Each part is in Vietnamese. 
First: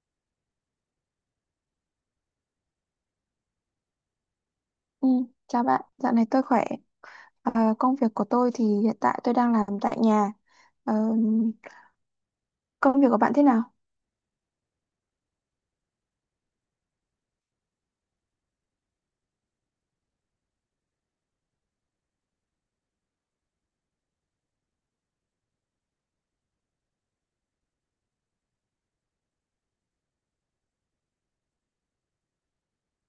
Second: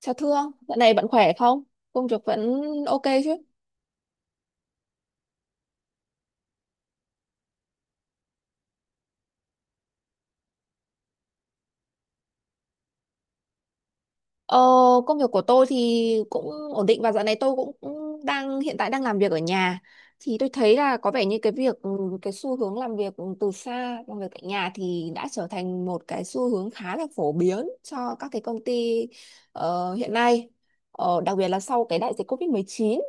Chào Thương, dạo này bạn khỏe không? Công việc vẫn ok chứ? Ừ, chào bạn, dạo này tôi khỏe. Công việc của tôi thì hiện tại tôi đang làm tại nhà. Ờ, Công việc của bạn thế nào? Ờ, Công việc của tôi thì cũng ổn định và dạo này tôi cũng cũng hiện tại đang làm việc ở nhà. Thì tôi thấy là có vẻ như cái xu hướng làm việc từ xa, làm việc tại nhà thì đã trở thành một cái xu hướng khá là phổ biến cho các cái công ty hiện nay. Đặc biệt là sau cái đại dịch COVID-19.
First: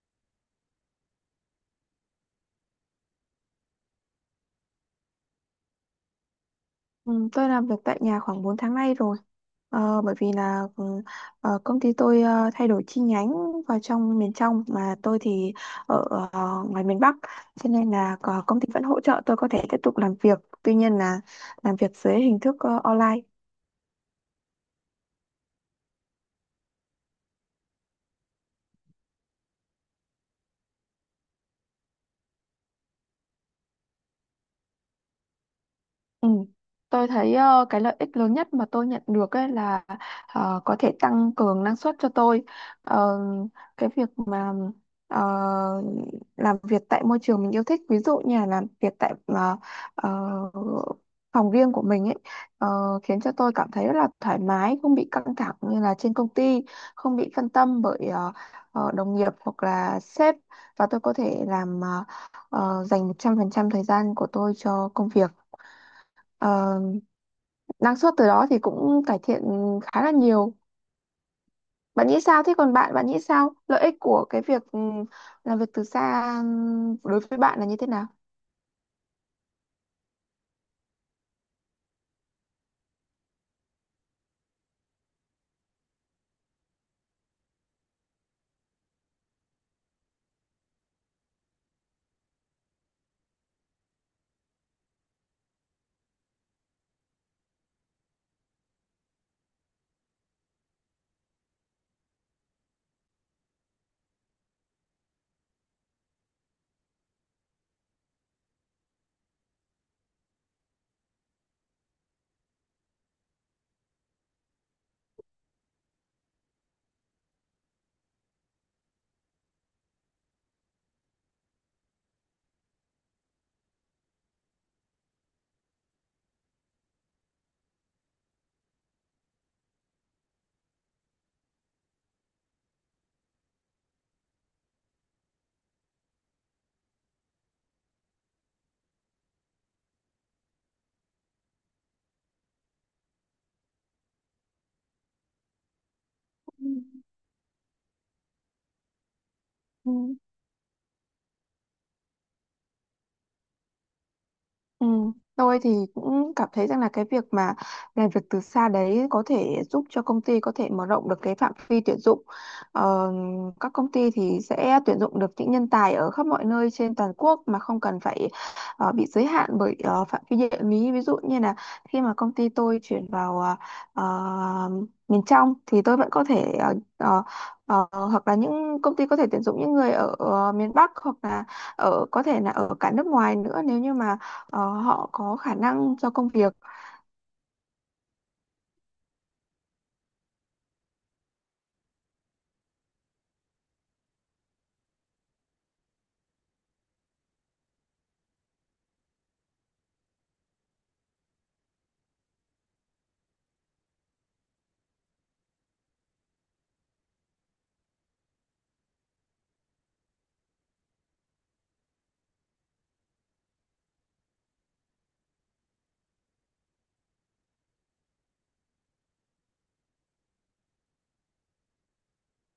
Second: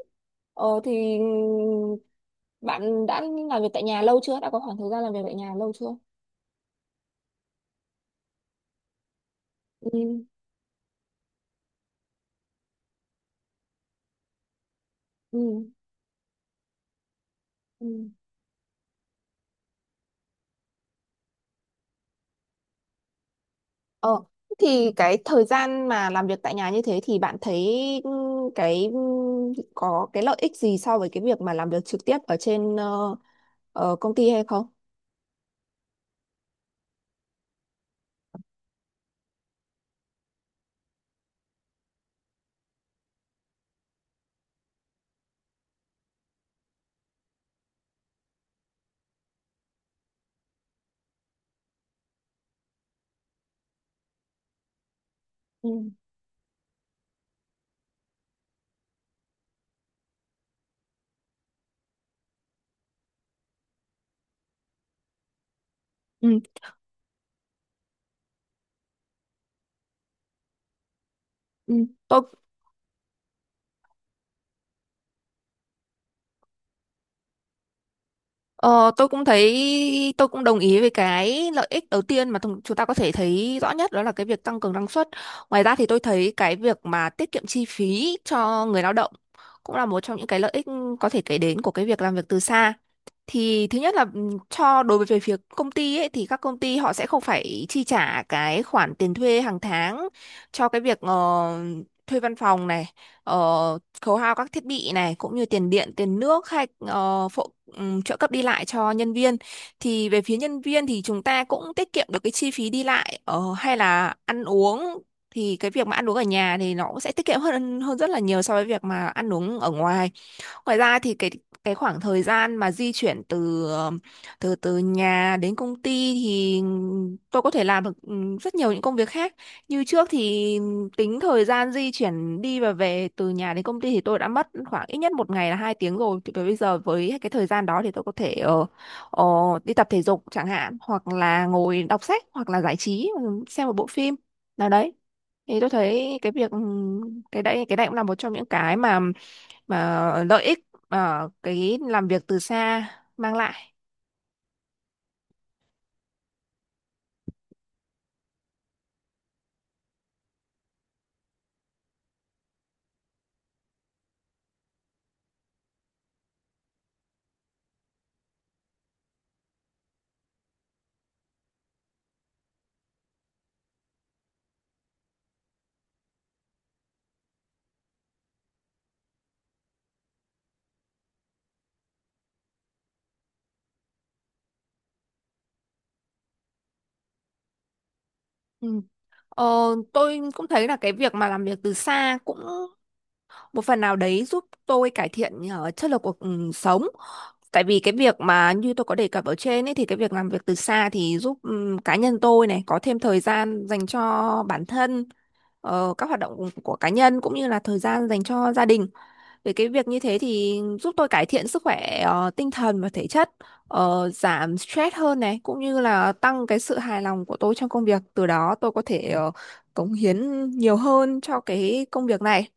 Thì bạn đã làm việc tại nhà lâu chưa? Đã có khoảng thời gian làm việc tại nhà lâu chưa? Ừ, tôi làm việc tại nhà khoảng 4 tháng nay rồi. Ừ. Ờ, bởi vì là công ty tôi thay đổi chi nhánh vào trong miền trong mà tôi thì Ừ. ở ngoài miền Bắc. Cho nên Ừ. là ờ, công ty vẫn hỗ trợ tôi có thể tiếp tục làm việc. Tuy nhiên là làm việc dưới hình thức online. Ờ, thì cái thời gian mà làm việc tại nhà như thế thì bạn thấy ừ, cái ừ, có cái lợi ích gì so với cái việc mà làm việc trực tiếp ở trên công ty hay không? Ừ. Tôi thấy cái lợi ích lớn nhất mà tôi nhận được ấy là có thể tăng cường năng suất cho tôi. Ờ, cái việc mà ờ, làm việc tại môi trường mình yêu thích, ví dụ như là làm việc tại ờ, phòng riêng của mình ấy khiến cho tôi cảm thấy rất là thoải mái, không bị căng thẳng như Ừ. là trên công ty, không bị phân tâm bởi đồng nghiệp hoặc là sếp và tôi có thể làm dành 100% thời gian của tôi cho công việc. Ừ, Ờ, năng suất từ đó thì cũng cải thiện khá là nhiều. ừ. Bạn Tôi nghĩ sao thế còn bạn bạn nghĩ sao lợi ích của cái việc làm việc từ xa đối với bạn là như thế nào? ờ, tôi cũng thấy tôi cũng đồng ý với cái lợi ích đầu tiên mà chúng ta có thể thấy rõ nhất, đó là cái việc tăng cường năng suất. Ngoài ra thì tôi thấy cái việc mà tiết kiệm chi phí cho người lao động cũng là một trong những cái lợi ích có thể kể đến của cái việc làm việc từ xa. Thì thứ nhất là cho đối với về phía công ty ấy, thì các công ty họ sẽ không phải chi trả cái khoản tiền thuê hàng tháng cho cái việc thuê văn phòng này, khấu hao các thiết bị này, cũng như tiền điện tiền nước hay ờ, phụ trợ cấp đi lại cho nhân viên. Thì về phía nhân viên thì chúng ta cũng tiết kiệm được cái chi phí đi lại hay là ăn uống. Thì cái việc mà ăn uống ở nhà thì nó cũng sẽ tiết kiệm hơn hơn rất là nhiều so với việc mà ăn uống ở ngoài. Ngoài ra thì cái khoảng thời gian mà di chuyển từ ờ, từ từ nhà đến công ty thì tôi có thể làm được rất nhiều những công việc khác. Như trước thì tính thời gian di chuyển đi và về từ nhà đến công ty thì tôi đã mất khoảng ít nhất một ngày là 2 tiếng rồi. Thì bây giờ với cái thời gian đó thì tôi có thể ờ, đi tập thể dục chẳng hạn, hoặc là ngồi đọc sách, hoặc là giải trí, xem một bộ phim nào đấy. Thì tôi thấy Ừ. cái đấy cũng là một trong những cái mà Ừ. và lợi ích ở cái làm việc từ xa mang lại. Ừ. Tôi thì cũng cảm thấy rằng là cái việc mà làm việc từ xa đấy có thể giúp cho công ty có thể mở rộng được cái phạm vi tuyển dụng. Ờ, các công ty thì sẽ tuyển dụng được những nhân tài ở khắp mọi nơi trên toàn quốc mà không cần phải bị giới hạn bởi phạm vi địa lý. Ví dụ như là khi mà công ty tôi chuyển vào ờ, miền trong thì tôi vẫn có thể hoặc là những công ty có thể tuyển dụng những người ở miền Bắc hoặc là ở có thể là ở cả nước ngoài nữa nếu như mà họ có khả năng cho công việc. Ừ. Ờ, tôi cũng thấy là cái việc mà làm việc từ xa cũng một phần nào đấy giúp tôi cải thiện chất lượng cuộc sống. Tại vì cái việc mà như tôi có đề cập ở trên ấy, thì cái việc làm việc từ xa thì giúp cá nhân tôi này có thêm thời gian dành cho bản thân, các hoạt động của cá nhân cũng như là thời gian dành cho gia đình. Về cái việc như thế thì giúp tôi cải thiện sức khỏe tinh thần và thể chất, giảm stress hơn này, cũng như là tăng cái sự hài lòng của tôi trong công việc. Từ đó tôi có thể cống hiến nhiều hơn cho cái công việc này.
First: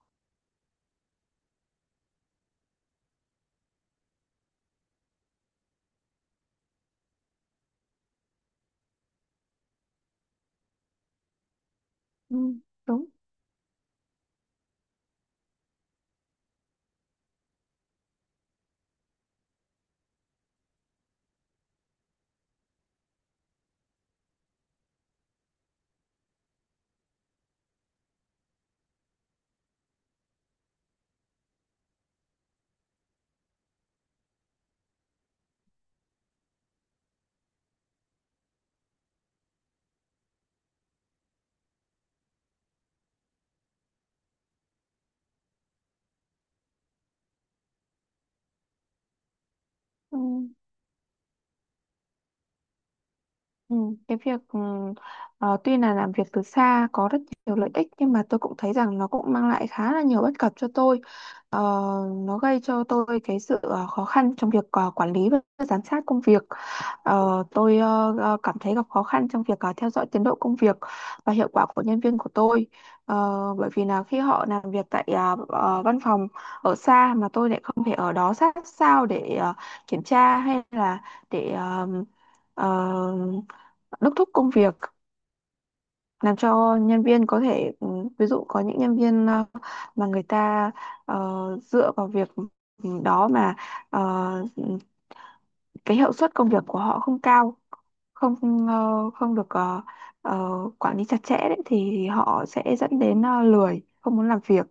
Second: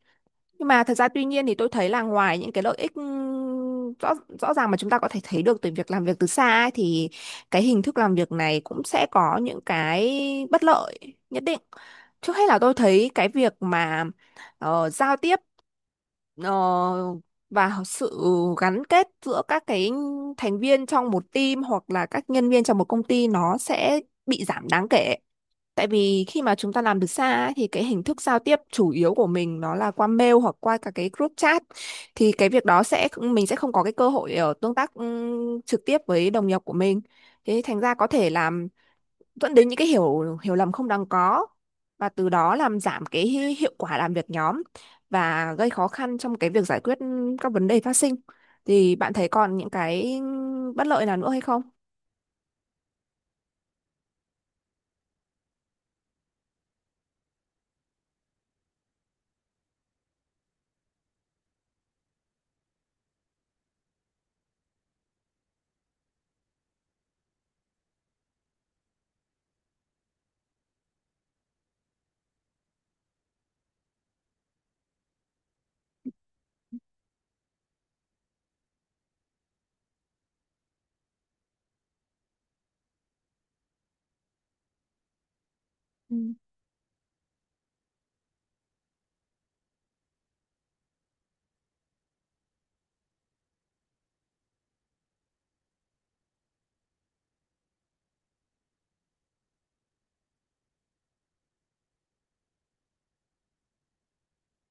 Nhưng mà thật ra tuy nhiên thì tôi thấy là ngoài những cái lợi ích rõ rõ ràng mà chúng ta có thể thấy được từ việc làm việc từ xa ấy, thì cái hình thức làm việc này cũng sẽ có những cái bất lợi nhất định. Trước ừ, hết là tôi Đúng. thấy cái việc mà giao tiếp ờ, và sự gắn kết giữa các cái thành viên trong một team hoặc là các nhân viên trong một công ty nó sẽ bị giảm đáng kể. Tại vì khi mà chúng ta làm từ xa ấy, thì cái hình thức giao tiếp chủ yếu của mình nó là qua mail hoặc qua cả cái group chat, thì cái việc đó sẽ mình sẽ không có cái cơ hội để ở tương tác trực tiếp với đồng nghiệp của mình. Thế thành ra có thể làm dẫn đến những cái hiểu hiểu lầm không đáng có, và từ đó làm giảm cái hiệu quả làm việc nhóm và gây khó khăn trong cái việc giải quyết các vấn đề phát sinh. Thì bạn thấy còn những Ừ. cái bất lợi nào nữa hay không? Ừ, cái việc tuy là làm việc từ xa có rất nhiều lợi ích nhưng mà tôi cũng thấy rằng nó cũng mang lại khá là nhiều bất cập cho tôi. Ờ, nó gây cho tôi cái sự khó khăn trong việc quản lý và giám sát công việc. Ờ, cảm thấy gặp khó khăn trong việc theo dõi tiến độ công việc và hiệu quả của nhân viên của tôi. Ờ, bởi vì là khi họ làm việc tại văn phòng ở xa mà tôi lại không thể ở đó sát sao để kiểm tra hay là để ờ, đốc thúc công việc làm cho nhân viên có thể ví dụ có những nhân viên mà người ta ờ, dựa vào việc đó mà ờ, cái hiệu suất công việc của họ không cao không không được ờ, quản lý chặt chẽ đấy, thì họ sẽ dẫn đến lười không muốn làm việc.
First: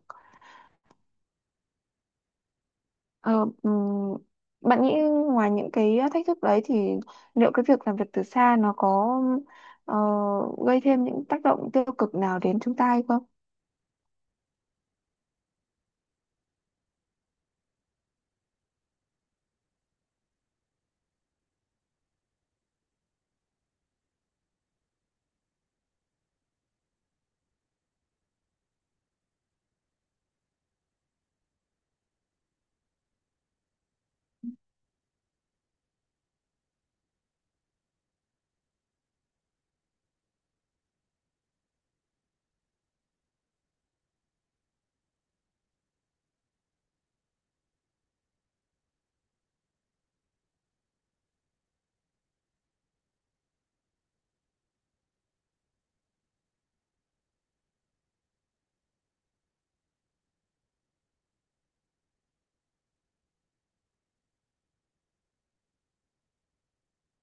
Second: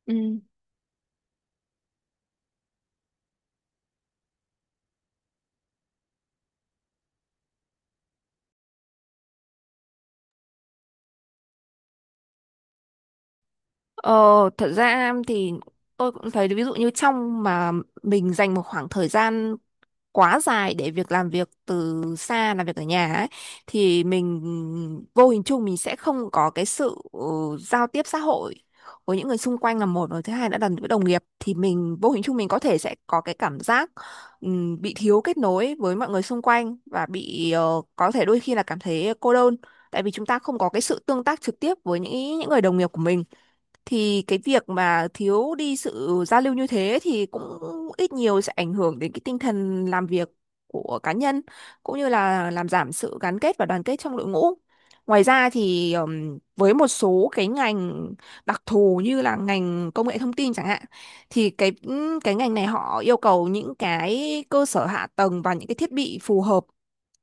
Ờ, ừm, Bạn nghĩ ngoài những cái thách thức đấy thì liệu cái việc làm việc từ xa nó có ờ, gây thêm những tác động tiêu cực nào đến chúng ta hay không? Ờ, Thật ra thì tôi cũng thấy ví dụ như trong mà mình dành một khoảng thời gian quá dài để việc làm việc từ xa, làm việc ở nhà ấy, thì mình vô hình chung mình sẽ không có cái sự giao tiếp xã hội với những người xung quanh là một, rồi thứ hai đã là với đồng nghiệp thì mình vô hình chung mình có thể sẽ có cái cảm giác bị thiếu kết nối với mọi người xung quanh và bị có thể đôi khi là cảm thấy cô đơn. Tại vì chúng ta không có cái sự tương tác trực tiếp với những người đồng nghiệp của mình, thì cái việc mà thiếu đi sự giao lưu như thế thì cũng ít nhiều sẽ ảnh hưởng đến cái tinh thần làm việc của cá nhân, cũng như là làm giảm sự gắn kết và đoàn kết trong đội ngũ. Ngoài ra thì với một số cái ngành đặc thù như là ngành công nghệ thông tin chẳng hạn, thì cái ngành này họ yêu cầu những cái cơ sở hạ tầng và những cái thiết bị phù hợp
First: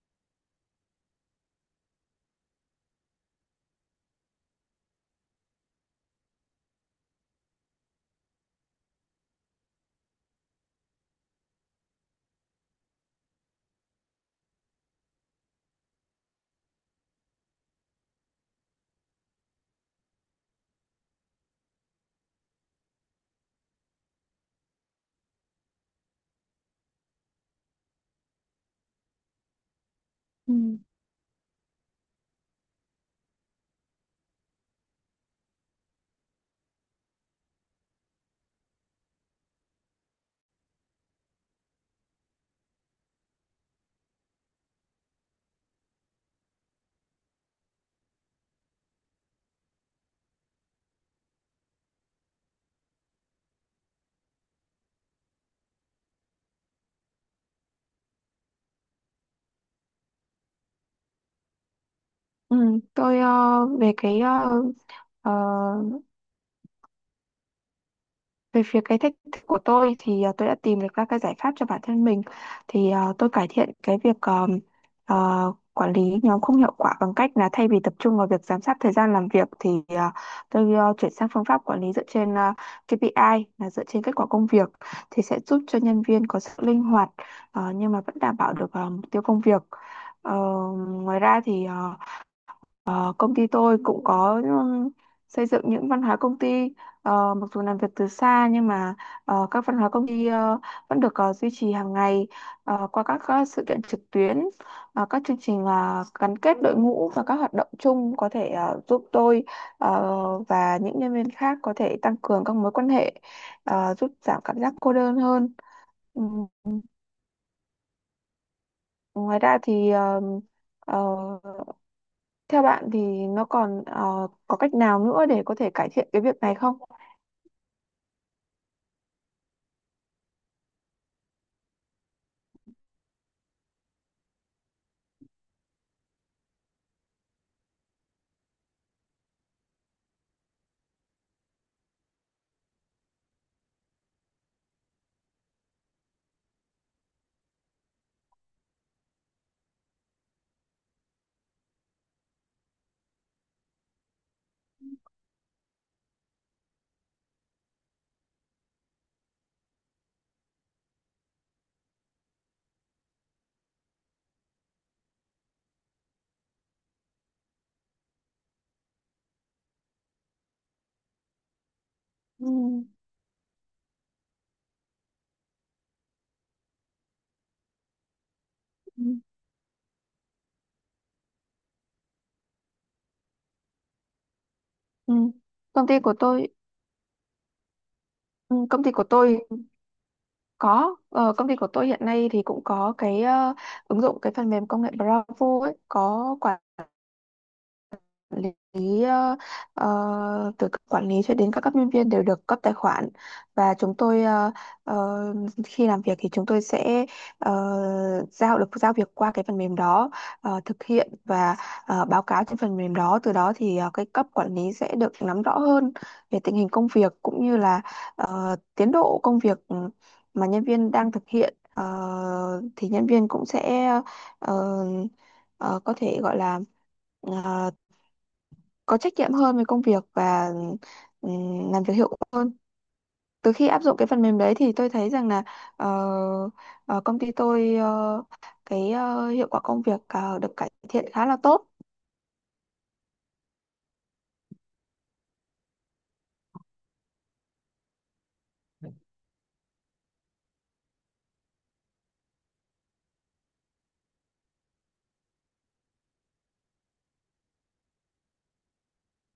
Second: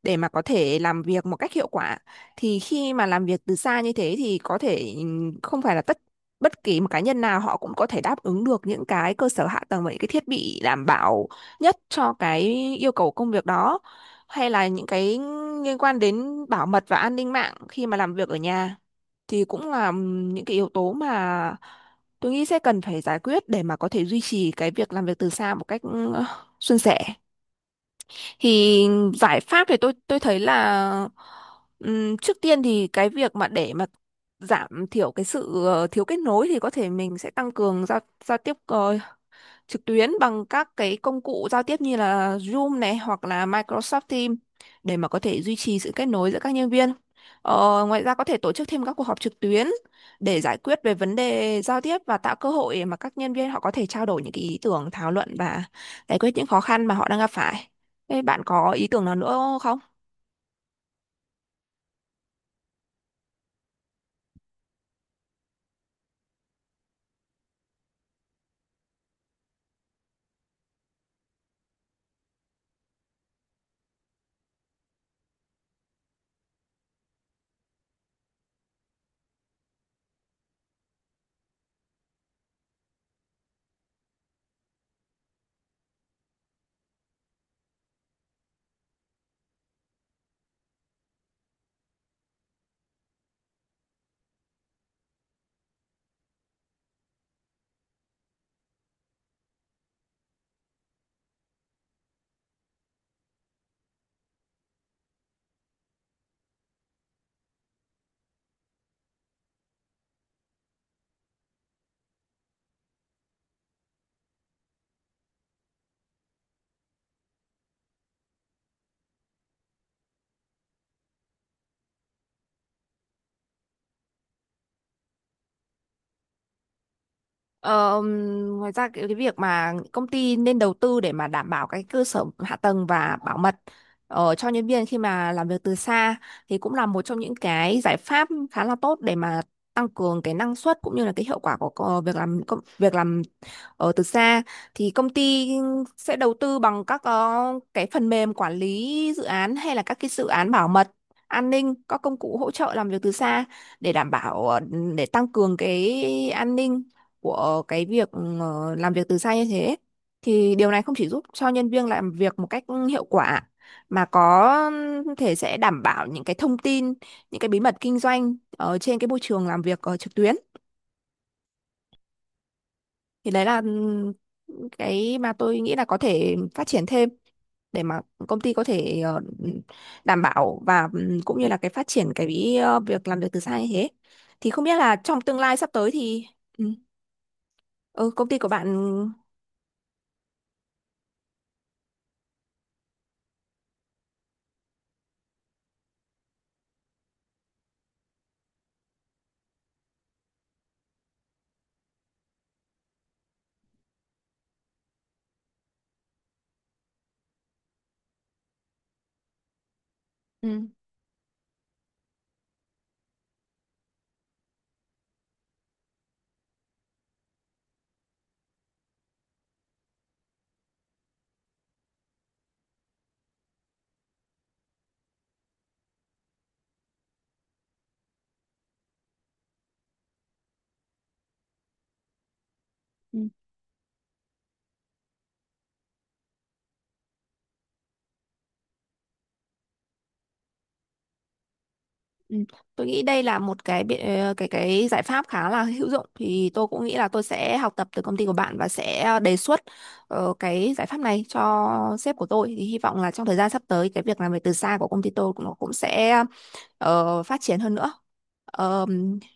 để mà có thể làm việc một cách hiệu quả. Thì khi mà làm việc từ xa như thế thì có thể không phải là bất kỳ một cá nhân nào họ cũng có thể đáp ứng được những cái cơ sở hạ tầng và những cái thiết bị đảm bảo nhất cho cái yêu cầu công việc đó, hay là những cái liên quan đến bảo mật và an ninh mạng khi mà làm việc ở nhà thì cũng là những cái yếu tố mà tôi nghĩ sẽ cần phải giải quyết để mà có thể duy trì cái việc làm việc từ xa một cách suôn sẻ. Thì giải pháp thì tôi thấy Ừ. là trước tiên thì cái việc mà để mà giảm thiểu cái sự thiếu kết nối thì có thể mình sẽ tăng cường giao giao tiếp trực tuyến bằng các cái công cụ giao tiếp như là Zoom này hoặc là Microsoft Teams để mà có thể duy trì sự kết nối giữa các nhân viên. Ngoài ra có thể tổ chức thêm các cuộc họp trực tuyến để giải quyết về vấn đề giao tiếp và tạo cơ hội để mà các nhân viên họ có thể trao đổi những cái ý tưởng, thảo luận và giải quyết những khó khăn mà họ đang gặp phải. Thế bạn có ý tưởng nào nữa không? Ừ, tôi về cái ờ, về phía cái thách thức của tôi thì tôi đã tìm được ra cái giải pháp cho bản thân mình thì tôi cải thiện cái việc ờ, quản lý nhóm không hiệu quả bằng cách là thay vì tập trung vào việc giám sát thời gian làm việc thì tôi chuyển sang phương pháp quản lý dựa trên KPI là dựa trên kết quả công việc thì sẽ giúp cho nhân viên có sự linh hoạt nhưng mà vẫn đảm bảo được mục tiêu công việc. Ờ, ngoài ra thì công ty tôi cũng có xây dựng những văn hóa công ty. Mặc dù làm việc từ xa nhưng mà các văn hóa công ty vẫn được duy trì hàng ngày qua các, sự kiện trực tuyến, các chương trình gắn kết đội ngũ và các hoạt động chung có thể giúp tôi ờ, và những nhân viên khác có thể tăng cường các mối quan hệ, giúp giảm cảm giác cô đơn hơn. Ừ, ngoài ra thì uh, theo bạn thì nó còn có cách nào nữa để có thể cải thiện cái việc này không? Ờ, Ngoài ra cái việc mà công ty nên đầu tư để mà đảm bảo cái cơ sở hạ tầng và bảo mật cho nhân viên khi mà làm việc từ xa thì cũng là một trong những cái giải pháp khá là tốt để mà tăng cường cái năng suất cũng như là cái hiệu quả của việc làm việc làm ở từ xa. Thì công ty sẽ đầu tư bằng các cái phần mềm quản lý dự án hay là các cái dự án bảo mật an ninh, các công cụ hỗ trợ làm việc từ xa để đảm bảo để tăng cường cái an ninh của cái việc làm việc từ xa như thế. Thì điều này không chỉ giúp cho nhân viên làm việc một cách hiệu quả, mà có thể sẽ đảm bảo những cái thông tin, những cái bí mật kinh doanh ở trên cái môi trường làm việc trực tuyến. Ừ, Thì đấy là cái mà tôi nghĩ là có thể phát triển thêm để mà công ty có thể ừ, đảm bảo và cũng như là cái phát triển cái việc làm việc từ xa như thế. Thì không biết là ừ. trong tương lai sắp Công tới ty của thì tôi ừ, ừ, công ty của ừ, bạn. công ty của tôi công ty của tôi hiện nay thì cũng có cái ứng dụng cái phần mềm công nghệ Bravo ấy, có quản lý ờ, từ cấp quản lý cho đến các cấp nhân viên đều được cấp tài khoản và chúng tôi ờ, khi làm việc thì chúng tôi sẽ ờ, giao việc qua cái phần mềm đó, ừ, thực hiện và báo cáo trên phần mềm đó. Từ đó thì cái cấp quản lý sẽ được nắm rõ hơn về tình hình công việc cũng như là tiến độ công việc mà nhân viên đang thực hiện. Ờ, thì nhân viên cũng sẽ ờ, ờ, có thể gọi là ờ, có trách nhiệm hơn với công việc và làm việc hiệu quả. Từ khi áp dụng cái phần mềm đấy thì tôi thấy rằng là ờ, công ty tôi hiệu quả công việc được cải thiện khá là tốt. ừ, tôi nghĩ đây là một cái cái giải pháp khá là hữu dụng, thì tôi cũng nghĩ là tôi sẽ học tập từ công ty của bạn và sẽ đề xuất cái giải pháp này cho sếp của tôi, thì hy vọng là trong thời gian sắp tới cái việc làm việc từ xa của công ty tôi cũng nó cũng sẽ phát triển hơn nữa. Ờm,